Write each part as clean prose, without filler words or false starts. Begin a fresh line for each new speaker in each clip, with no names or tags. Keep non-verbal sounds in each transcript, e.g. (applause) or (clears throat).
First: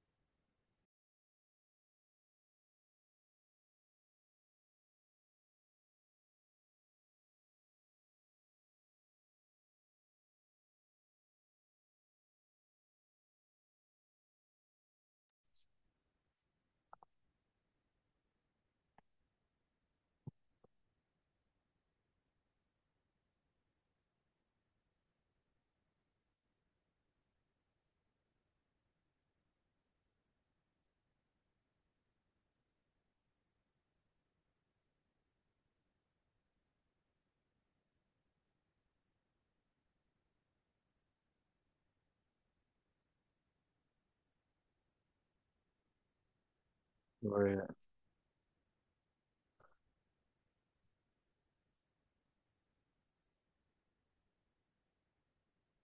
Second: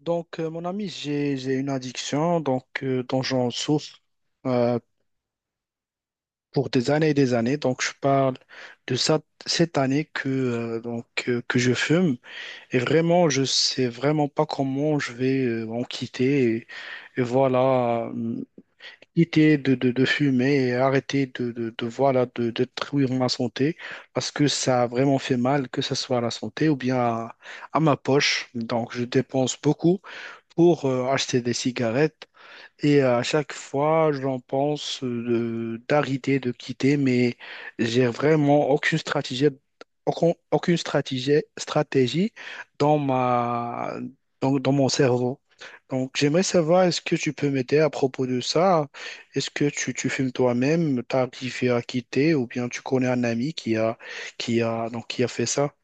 Donc, mon ami, j'ai une addiction donc, dont j'en souffre euh, pour des années et des années. Donc, je parle de ça, cette année que, donc, que je fume. Et vraiment, je sais vraiment pas comment je vais en quitter. Et voilà, quitter de fumer et arrêter de, voilà, de détruire ma santé parce que ça a vraiment fait mal, que ce soit à la santé ou bien à ma poche. Donc, je dépense beaucoup pour acheter des cigarettes. Et à chaque fois, j'en pense d'arrêter, de quitter, mais j'ai vraiment aucune stratégie, aucune stratégie dans ma, dans mon cerveau. Donc, j'aimerais savoir, est-ce que tu peux
Ouais,
m'aider à propos de ça? Est-ce que tu fumes toi-même, t'as arrivé à quitter, ou bien tu connais un ami qui a fait ça?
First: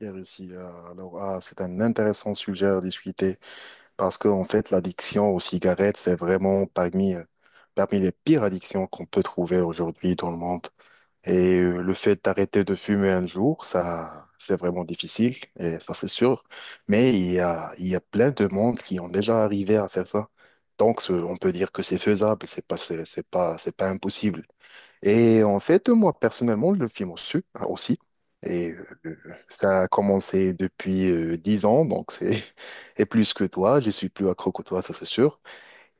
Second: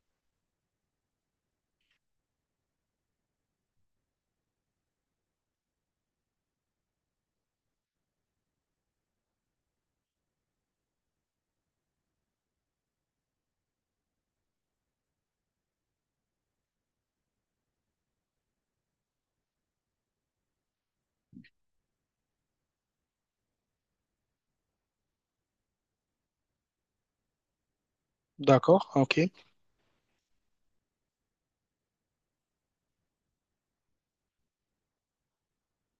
et réussi. Alors, ah, c'est un intéressant sujet à discuter parce que, en fait, l'addiction aux cigarettes, c'est vraiment parmi, parmi les pires addictions qu'on peut trouver aujourd'hui dans le monde. Le fait d'arrêter de fumer un jour, ça, c'est vraiment difficile, et ça, c'est sûr. Mais il y a plein de monde qui ont déjà arrivé à faire ça. Donc, on peut dire que c'est faisable, c'est pas, c'est pas impossible. Et en fait, moi, personnellement, le film aussi. aussi. Et euh,
D'accord,
euh,
ok.
Ça a commencé depuis 10 ans, donc c'est (laughs) et plus que toi. Je suis plus accro que toi, ça c'est sûr.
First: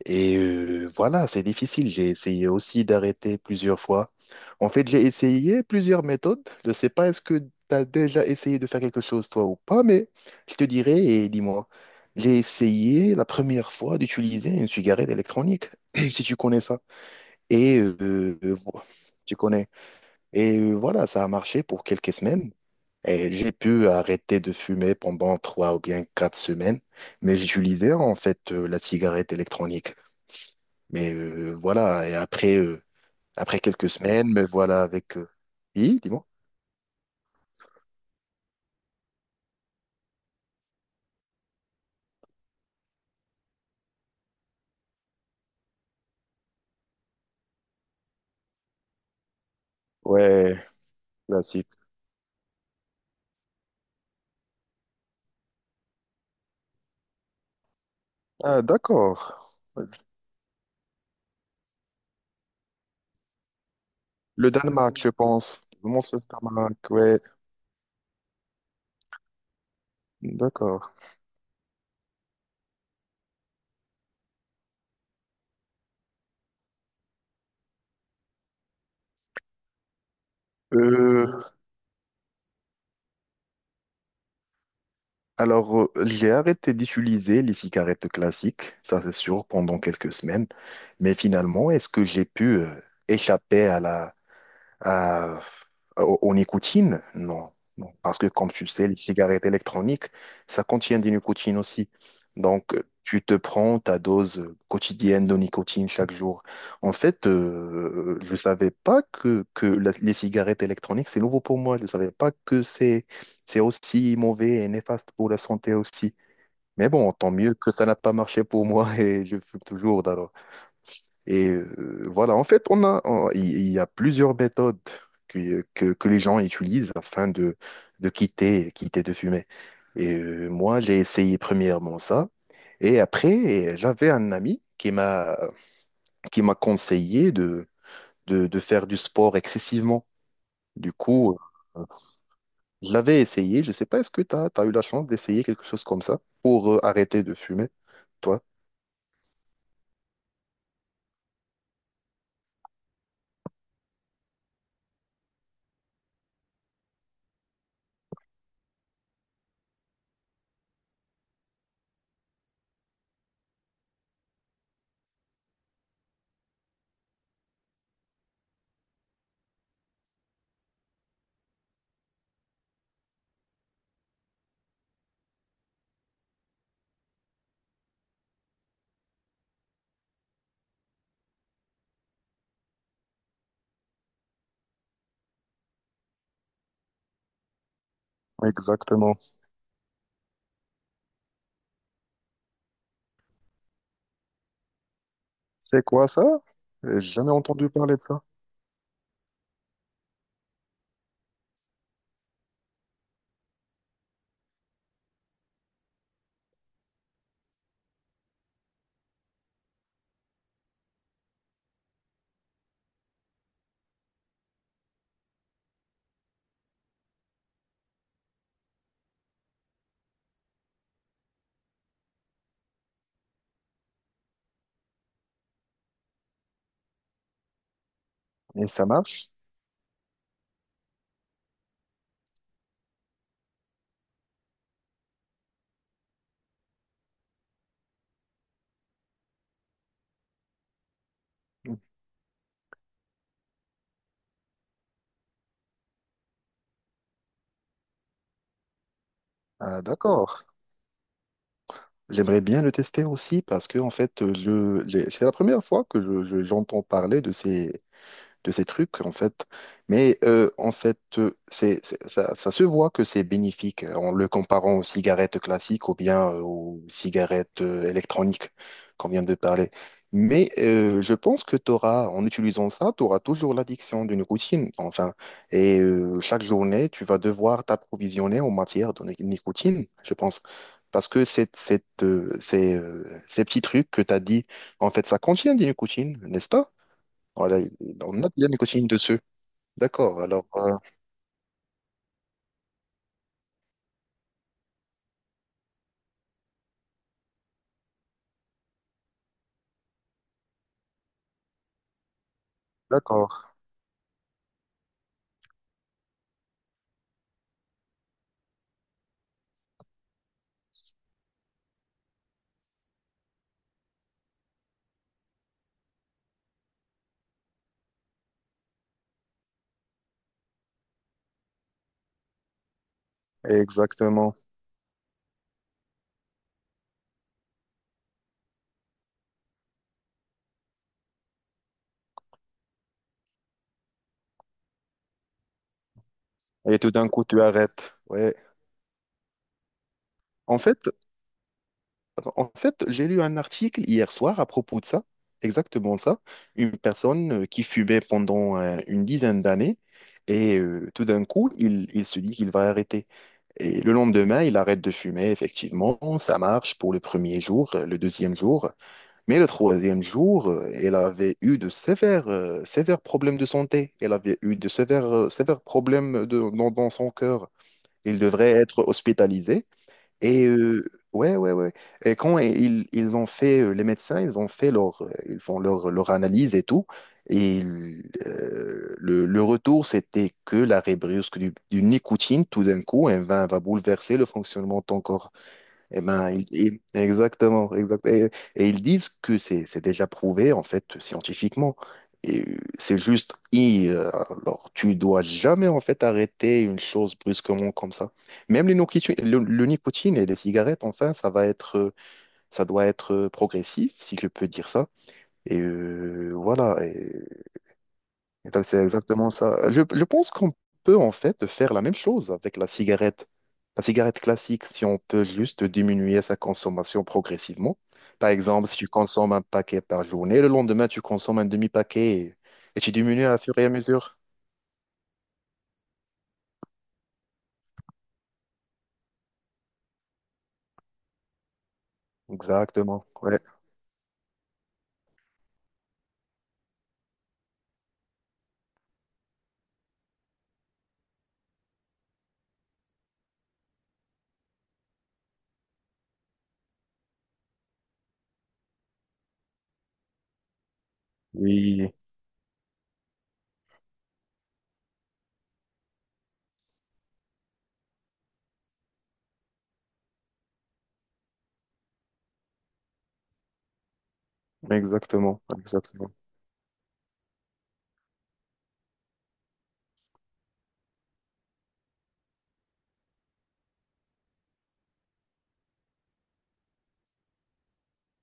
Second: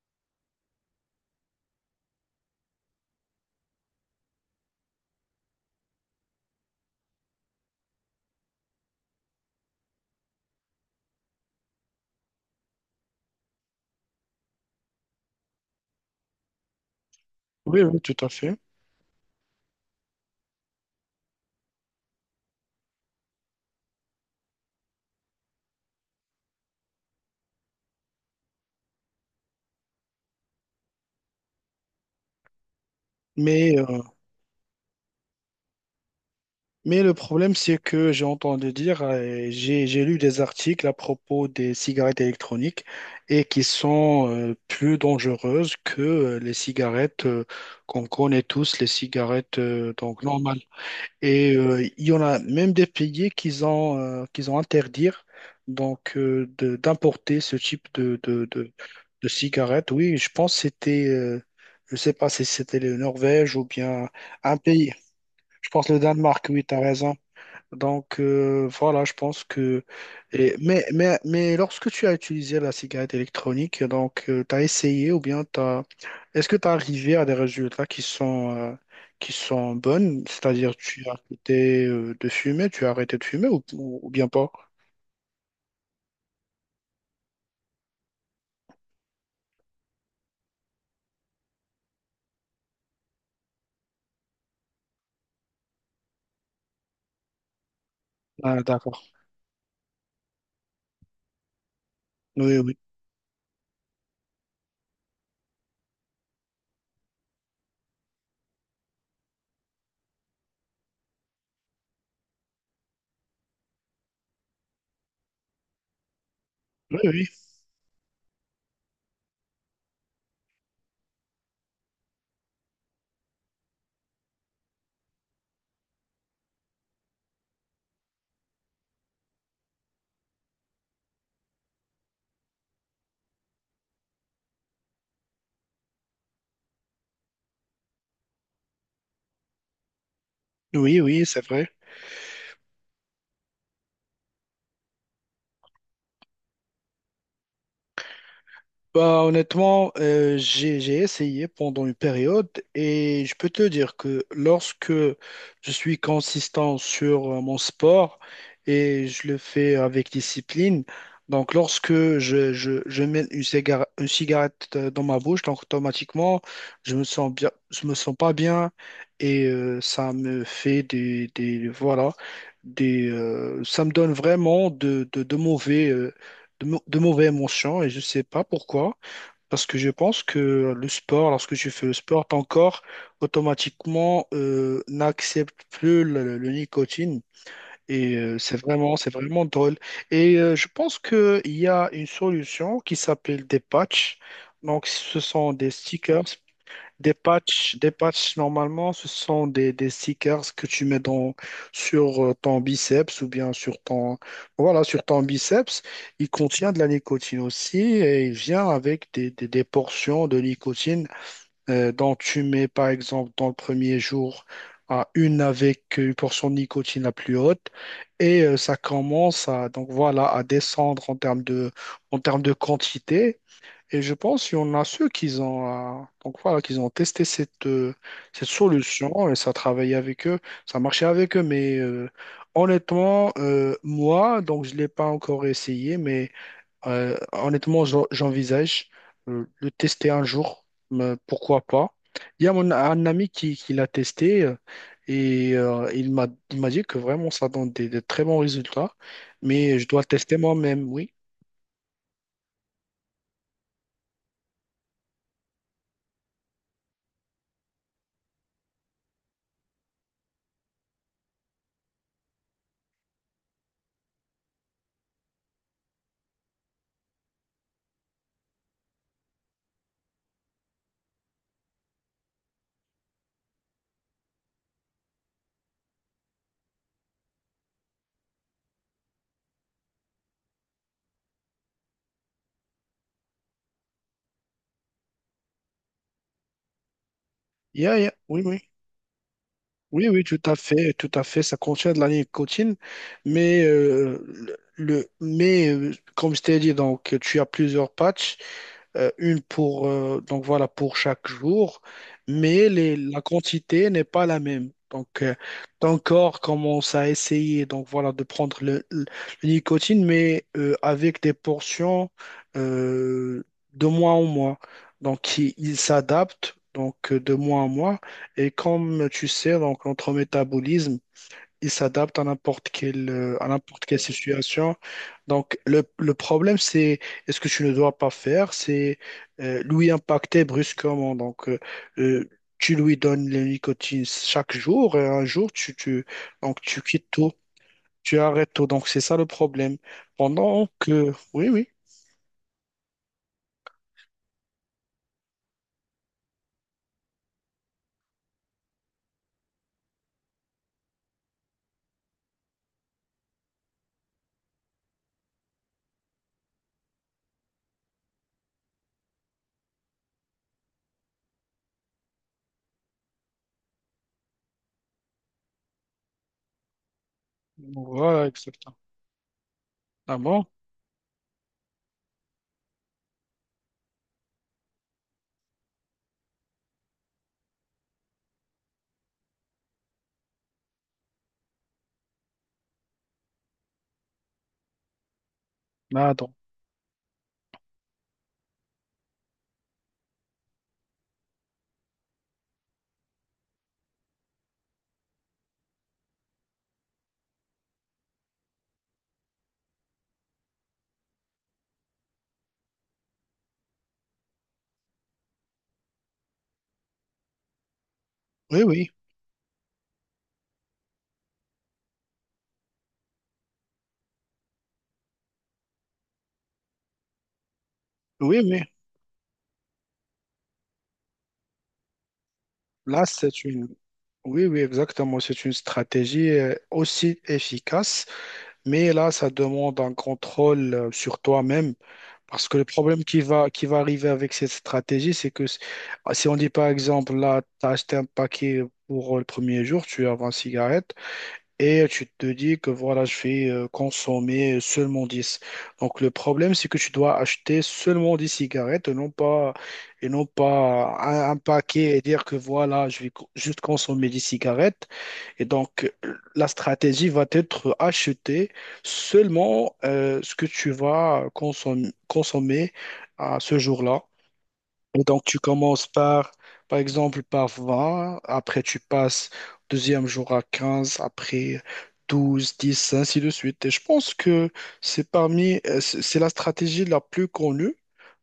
Voilà, c'est difficile. J'ai essayé aussi d'arrêter plusieurs fois. En fait, j'ai essayé plusieurs méthodes. Je ne sais pas est-ce que tu as déjà essayé de faire quelque chose, toi, ou pas, mais je te dirai et dis-moi. J'ai essayé la première fois d'utiliser une cigarette électronique, (clears throat) si tu connais ça. Et
Oui, oui, tout à
euh,
fait.
euh, Tu connais. Voilà, ça a marché pour quelques semaines. Et j'ai pu arrêter de fumer pendant trois ou bien quatre semaines, mais j'utilisais en fait la cigarette électronique. Voilà, et après, après
Mais
quelques
euh,
semaines, me voilà avec... Oui, dis-moi.
Mais le problème, c'est que j'ai entendu dire, j'ai lu des articles à propos des cigarettes électroniques et qui sont plus dangereuses que les cigarettes qu'on connaît tous, les cigarettes donc normales.
Ouais,
Et
classique.
il y en a même des pays qui ont qu'ils ont interdire donc d'importer ce type de de,
Ah,
de
d'accord.
de cigarettes. Oui, je pense que c'était je sais pas si c'était le Norvège ou bien
Le
un pays.
Danemark, je pense.
Je pense le
Vraiment, c'est le
Danemark. Oui, tu
Danemark,
as raison.
ouais.
Donc voilà, je pense que. et-
D'accord.
mais, mais, mais lorsque tu as utilisé la cigarette électronique, donc tu as essayé ou bien t'as... est-ce que tu as arrivé à des résultats qui sont bonnes? C'est-à-dire tu as
Euh,
arrêté de fumer, tu as arrêté de fumer ou bien pas?
Alors, j'ai arrêté d'utiliser les cigarettes classiques, ça c'est sûr, pendant quelques semaines. Mais finalement, est-ce que j'ai pu échapper à la, euh, au nicotine, non. Non. Parce que comme
Ah,
tu le sais,
d'accord.
les cigarettes électroniques, ça contient du nicotine aussi.
Oui,
Donc,
oui.
tu te prends ta dose quotidienne de nicotine chaque jour. En fait, je ne savais pas que, les cigarettes électroniques, c'est nouveau pour moi. Je ne savais pas que c'est aussi mauvais et néfaste pour la santé aussi. Mais
Oui,
bon,
oui.
tant mieux que ça n'a pas marché pour moi (laughs) et je fume toujours. Voilà, en fait, il y a plusieurs méthodes que les gens utilisent afin de, quitter de fumer. Moi, j'ai essayé premièrement ça. Et après, j'avais un ami qui m'a conseillé de, de faire du sport excessivement. Du
Oui, oui,
coup,
c'est vrai.
euh, je l'avais essayé. Je sais pas, est-ce que tu as eu la chance d'essayer quelque chose comme ça pour arrêter de fumer, toi?
Bah, honnêtement, j'ai essayé pendant une période et je peux te dire que lorsque je suis consistant sur mon sport et je le fais avec discipline, donc lorsque je mets une cigarette, dans ma bouche, donc automatiquement, je me sens bien, je me sens pas bien et ça me fait des, ça me donne vraiment de mauvais, de mauvais émotions et je sais pas pourquoi. Parce que je pense que le sport, lorsque tu fais le sport, ton corps automatiquement n'accepte plus le nicotine. Et c'est vraiment, c'est
Exactement.
vraiment drôle. Et je pense qu'il y a une solution qui s'appelle des patchs. Donc, ce sont des
C'est quoi ça?
stickers
J'ai
des
jamais entendu
patchs, des
parler de ça.
patchs, normalement, ce sont des stickers que tu mets sur ton biceps ou bien sur ton biceps. Il contient de la nicotine aussi et il vient avec des portions de nicotine dont tu mets, par exemple, dans le premier jour, à une avec une portion de nicotine la plus haute et ça commence à descendre en termes de quantité et je pense qu'il y en a ceux qui ont, donc voilà, qu'ils ont testé cette
Et ça
solution
marche?
et ça travaillait avec eux, ça marchait avec eux. Mais honnêtement, moi, donc je ne l'ai pas encore essayé, mais honnêtement, j'envisage le tester un jour, mais pourquoi pas. Il y a un ami qui l'a testé et il m'a dit que vraiment ça donne des très bons résultats, mais
Ah,
je dois le tester
d'accord.
moi-même, oui.
J'aimerais bien le tester aussi parce que en fait, c'est la première fois que j'entends parler de ces trucs, en fait. En fait, ça, ça se voit que c'est bénéfique en le comparant aux cigarettes classiques ou bien aux cigarettes électroniques qu'on vient de parler. Je pense que t'auras, en utilisant ça, tu auras toujours l'addiction d'une routine, enfin. Chaque journée, tu vas devoir t'approvisionner en matière de nicotine, je pense. Parce que ces petits trucs que tu as dit, en fait, ça contient des nicotines, n'est-ce pas? Voilà,
Yeah, yeah,
on a
oui,
bien
oui.
nicotine dessus.
Oui,
D'accord,
oui, tout
alors,
à fait, tout à fait. Ça contient de la nicotine, mais euh, le, mais, comme je t'ai dit, donc tu as plusieurs patchs une pour, donc voilà, pour chaque jour, mais la
d'accord,
quantité n'est pas la même. Donc, ton corps commence à essayer donc voilà, de prendre le nicotine, mais avec des portions euh, de mois en mois. Donc, il s'adapte donc de mois en mois. Et comme tu sais, donc, notre métabolisme, il s'adapte à n'importe quelle
exactement.
situation. Donc, le problème, c'est est-ce que tu ne dois pas faire, c'est lui impacter brusquement. Donc, euh, tu lui donnes la nicotine chaque jour et un jour, tu, tu, donc,
Et
tu
tout d'un
quittes
coup,
tout.
tu arrêtes.
Tu
Ouais.
arrêtes tout, donc c'est ça le problème.
En
Pendant
fait,
que... Oui, oui.
En fait, j'ai lu un article hier soir à propos de ça, exactement ça. Une personne qui fumait pendant une dizaine d'années et tout d'un coup, il se dit qu'il va arrêter. Et le lendemain, il arrête de fumer, effectivement. Ça marche pour le premier jour, le deuxième jour. Mais le troisième jour, elle avait eu de sévères, sévères problèmes de santé. Elle avait eu de sévères, sévères problèmes de, dans son cœur. Il
Voilà,
devrait
exactement.
être hospitalisé.
Ah bon?
Et ouais. Et quand ils ont fait, les médecins, ils ont fait leur, ils font leur analyse et tout. Et ils, le retour, c'était que la brusque du nicotine, tout d'un coup, va bouleverser le fonctionnement de ton corps. Eh
Ah,
ben,
donc.
exactement, exact. Et ils disent que c'est déjà prouvé en fait scientifiquement. C'est juste, alors tu dois jamais en fait arrêter une chose brusquement comme ça. Même les nicotine, le nicotine et les cigarettes, enfin, ça doit être progressif, si je peux dire ça. Voilà.
Oui,
C'est
oui.
exactement ça. Je pense qu'on peut en fait faire la même chose avec la cigarette. La cigarette classique, si on peut juste diminuer sa consommation progressivement. Par
Oui, mais
exemple, si tu consommes un paquet par journée, le lendemain, tu consommes un demi-paquet et tu
là,
diminues à
c'est
fur et
une...
à mesure.
Oui, oui, exactement. C'est une stratégie aussi efficace. Mais là, ça demande un contrôle sur toi-même parce que le problème
Exactement.
qui
Ouais.
va, qui va arriver avec cette stratégie, c'est que si on dit par exemple, là, tu as acheté un paquet pour le premier jour, tu as 20 cigarettes et tu te dis que voilà, je vais consommer seulement 10. Donc le problème, c'est que tu dois acheter seulement 10 cigarettes et non pas, un
Oui,
paquet et dire que voilà, je vais juste consommer 10 cigarettes et donc, la stratégie va être acheter seulement ce que tu vas consommer à ce jour-là. Et donc, tu
exactement.
commences
Exactement.
par, par exemple, par 20, après tu passes au deuxième jour à 15, après 12, 10, ainsi de suite. Et je pense que c'est parmi, c'est la stratégie la plus connue.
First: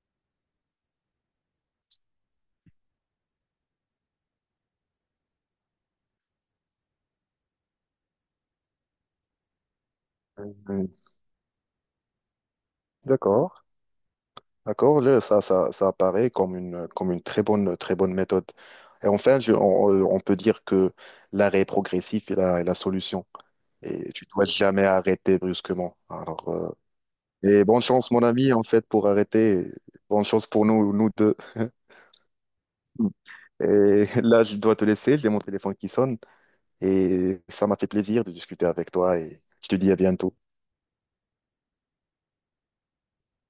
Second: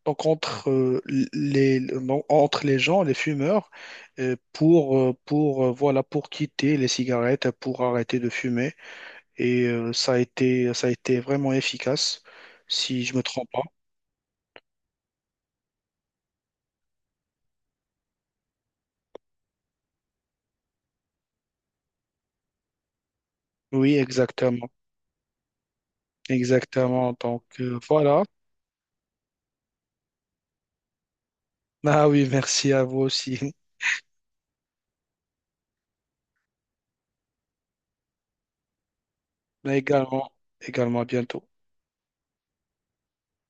Donc, entre, les, non, entre les gens, les fumeurs, voilà, pour quitter les cigarettes, pour arrêter de fumer. Et ça a été, ça
Mhm.
a été vraiment efficace, si je me trompe
D'accord.
pas.
D'accord, là, ça apparaît comme une très bonne méthode. Et enfin, on peut dire que l'arrêt progressif est la solution.
Oui,
Et tu dois
exactement.
jamais arrêter brusquement. Alors,
Exactement. Donc,
et bonne chance, mon
voilà.
ami, en fait, pour arrêter. Bonne chance pour nous, nous deux.
Ah oui, merci à vous aussi.
Et (laughs) là, je dois te laisser. J'ai mon téléphone qui sonne. Et ça m'a fait plaisir de discuter avec toi. Et
(laughs)
je te
Mais
dis à
également,
bientôt.
également à bientôt.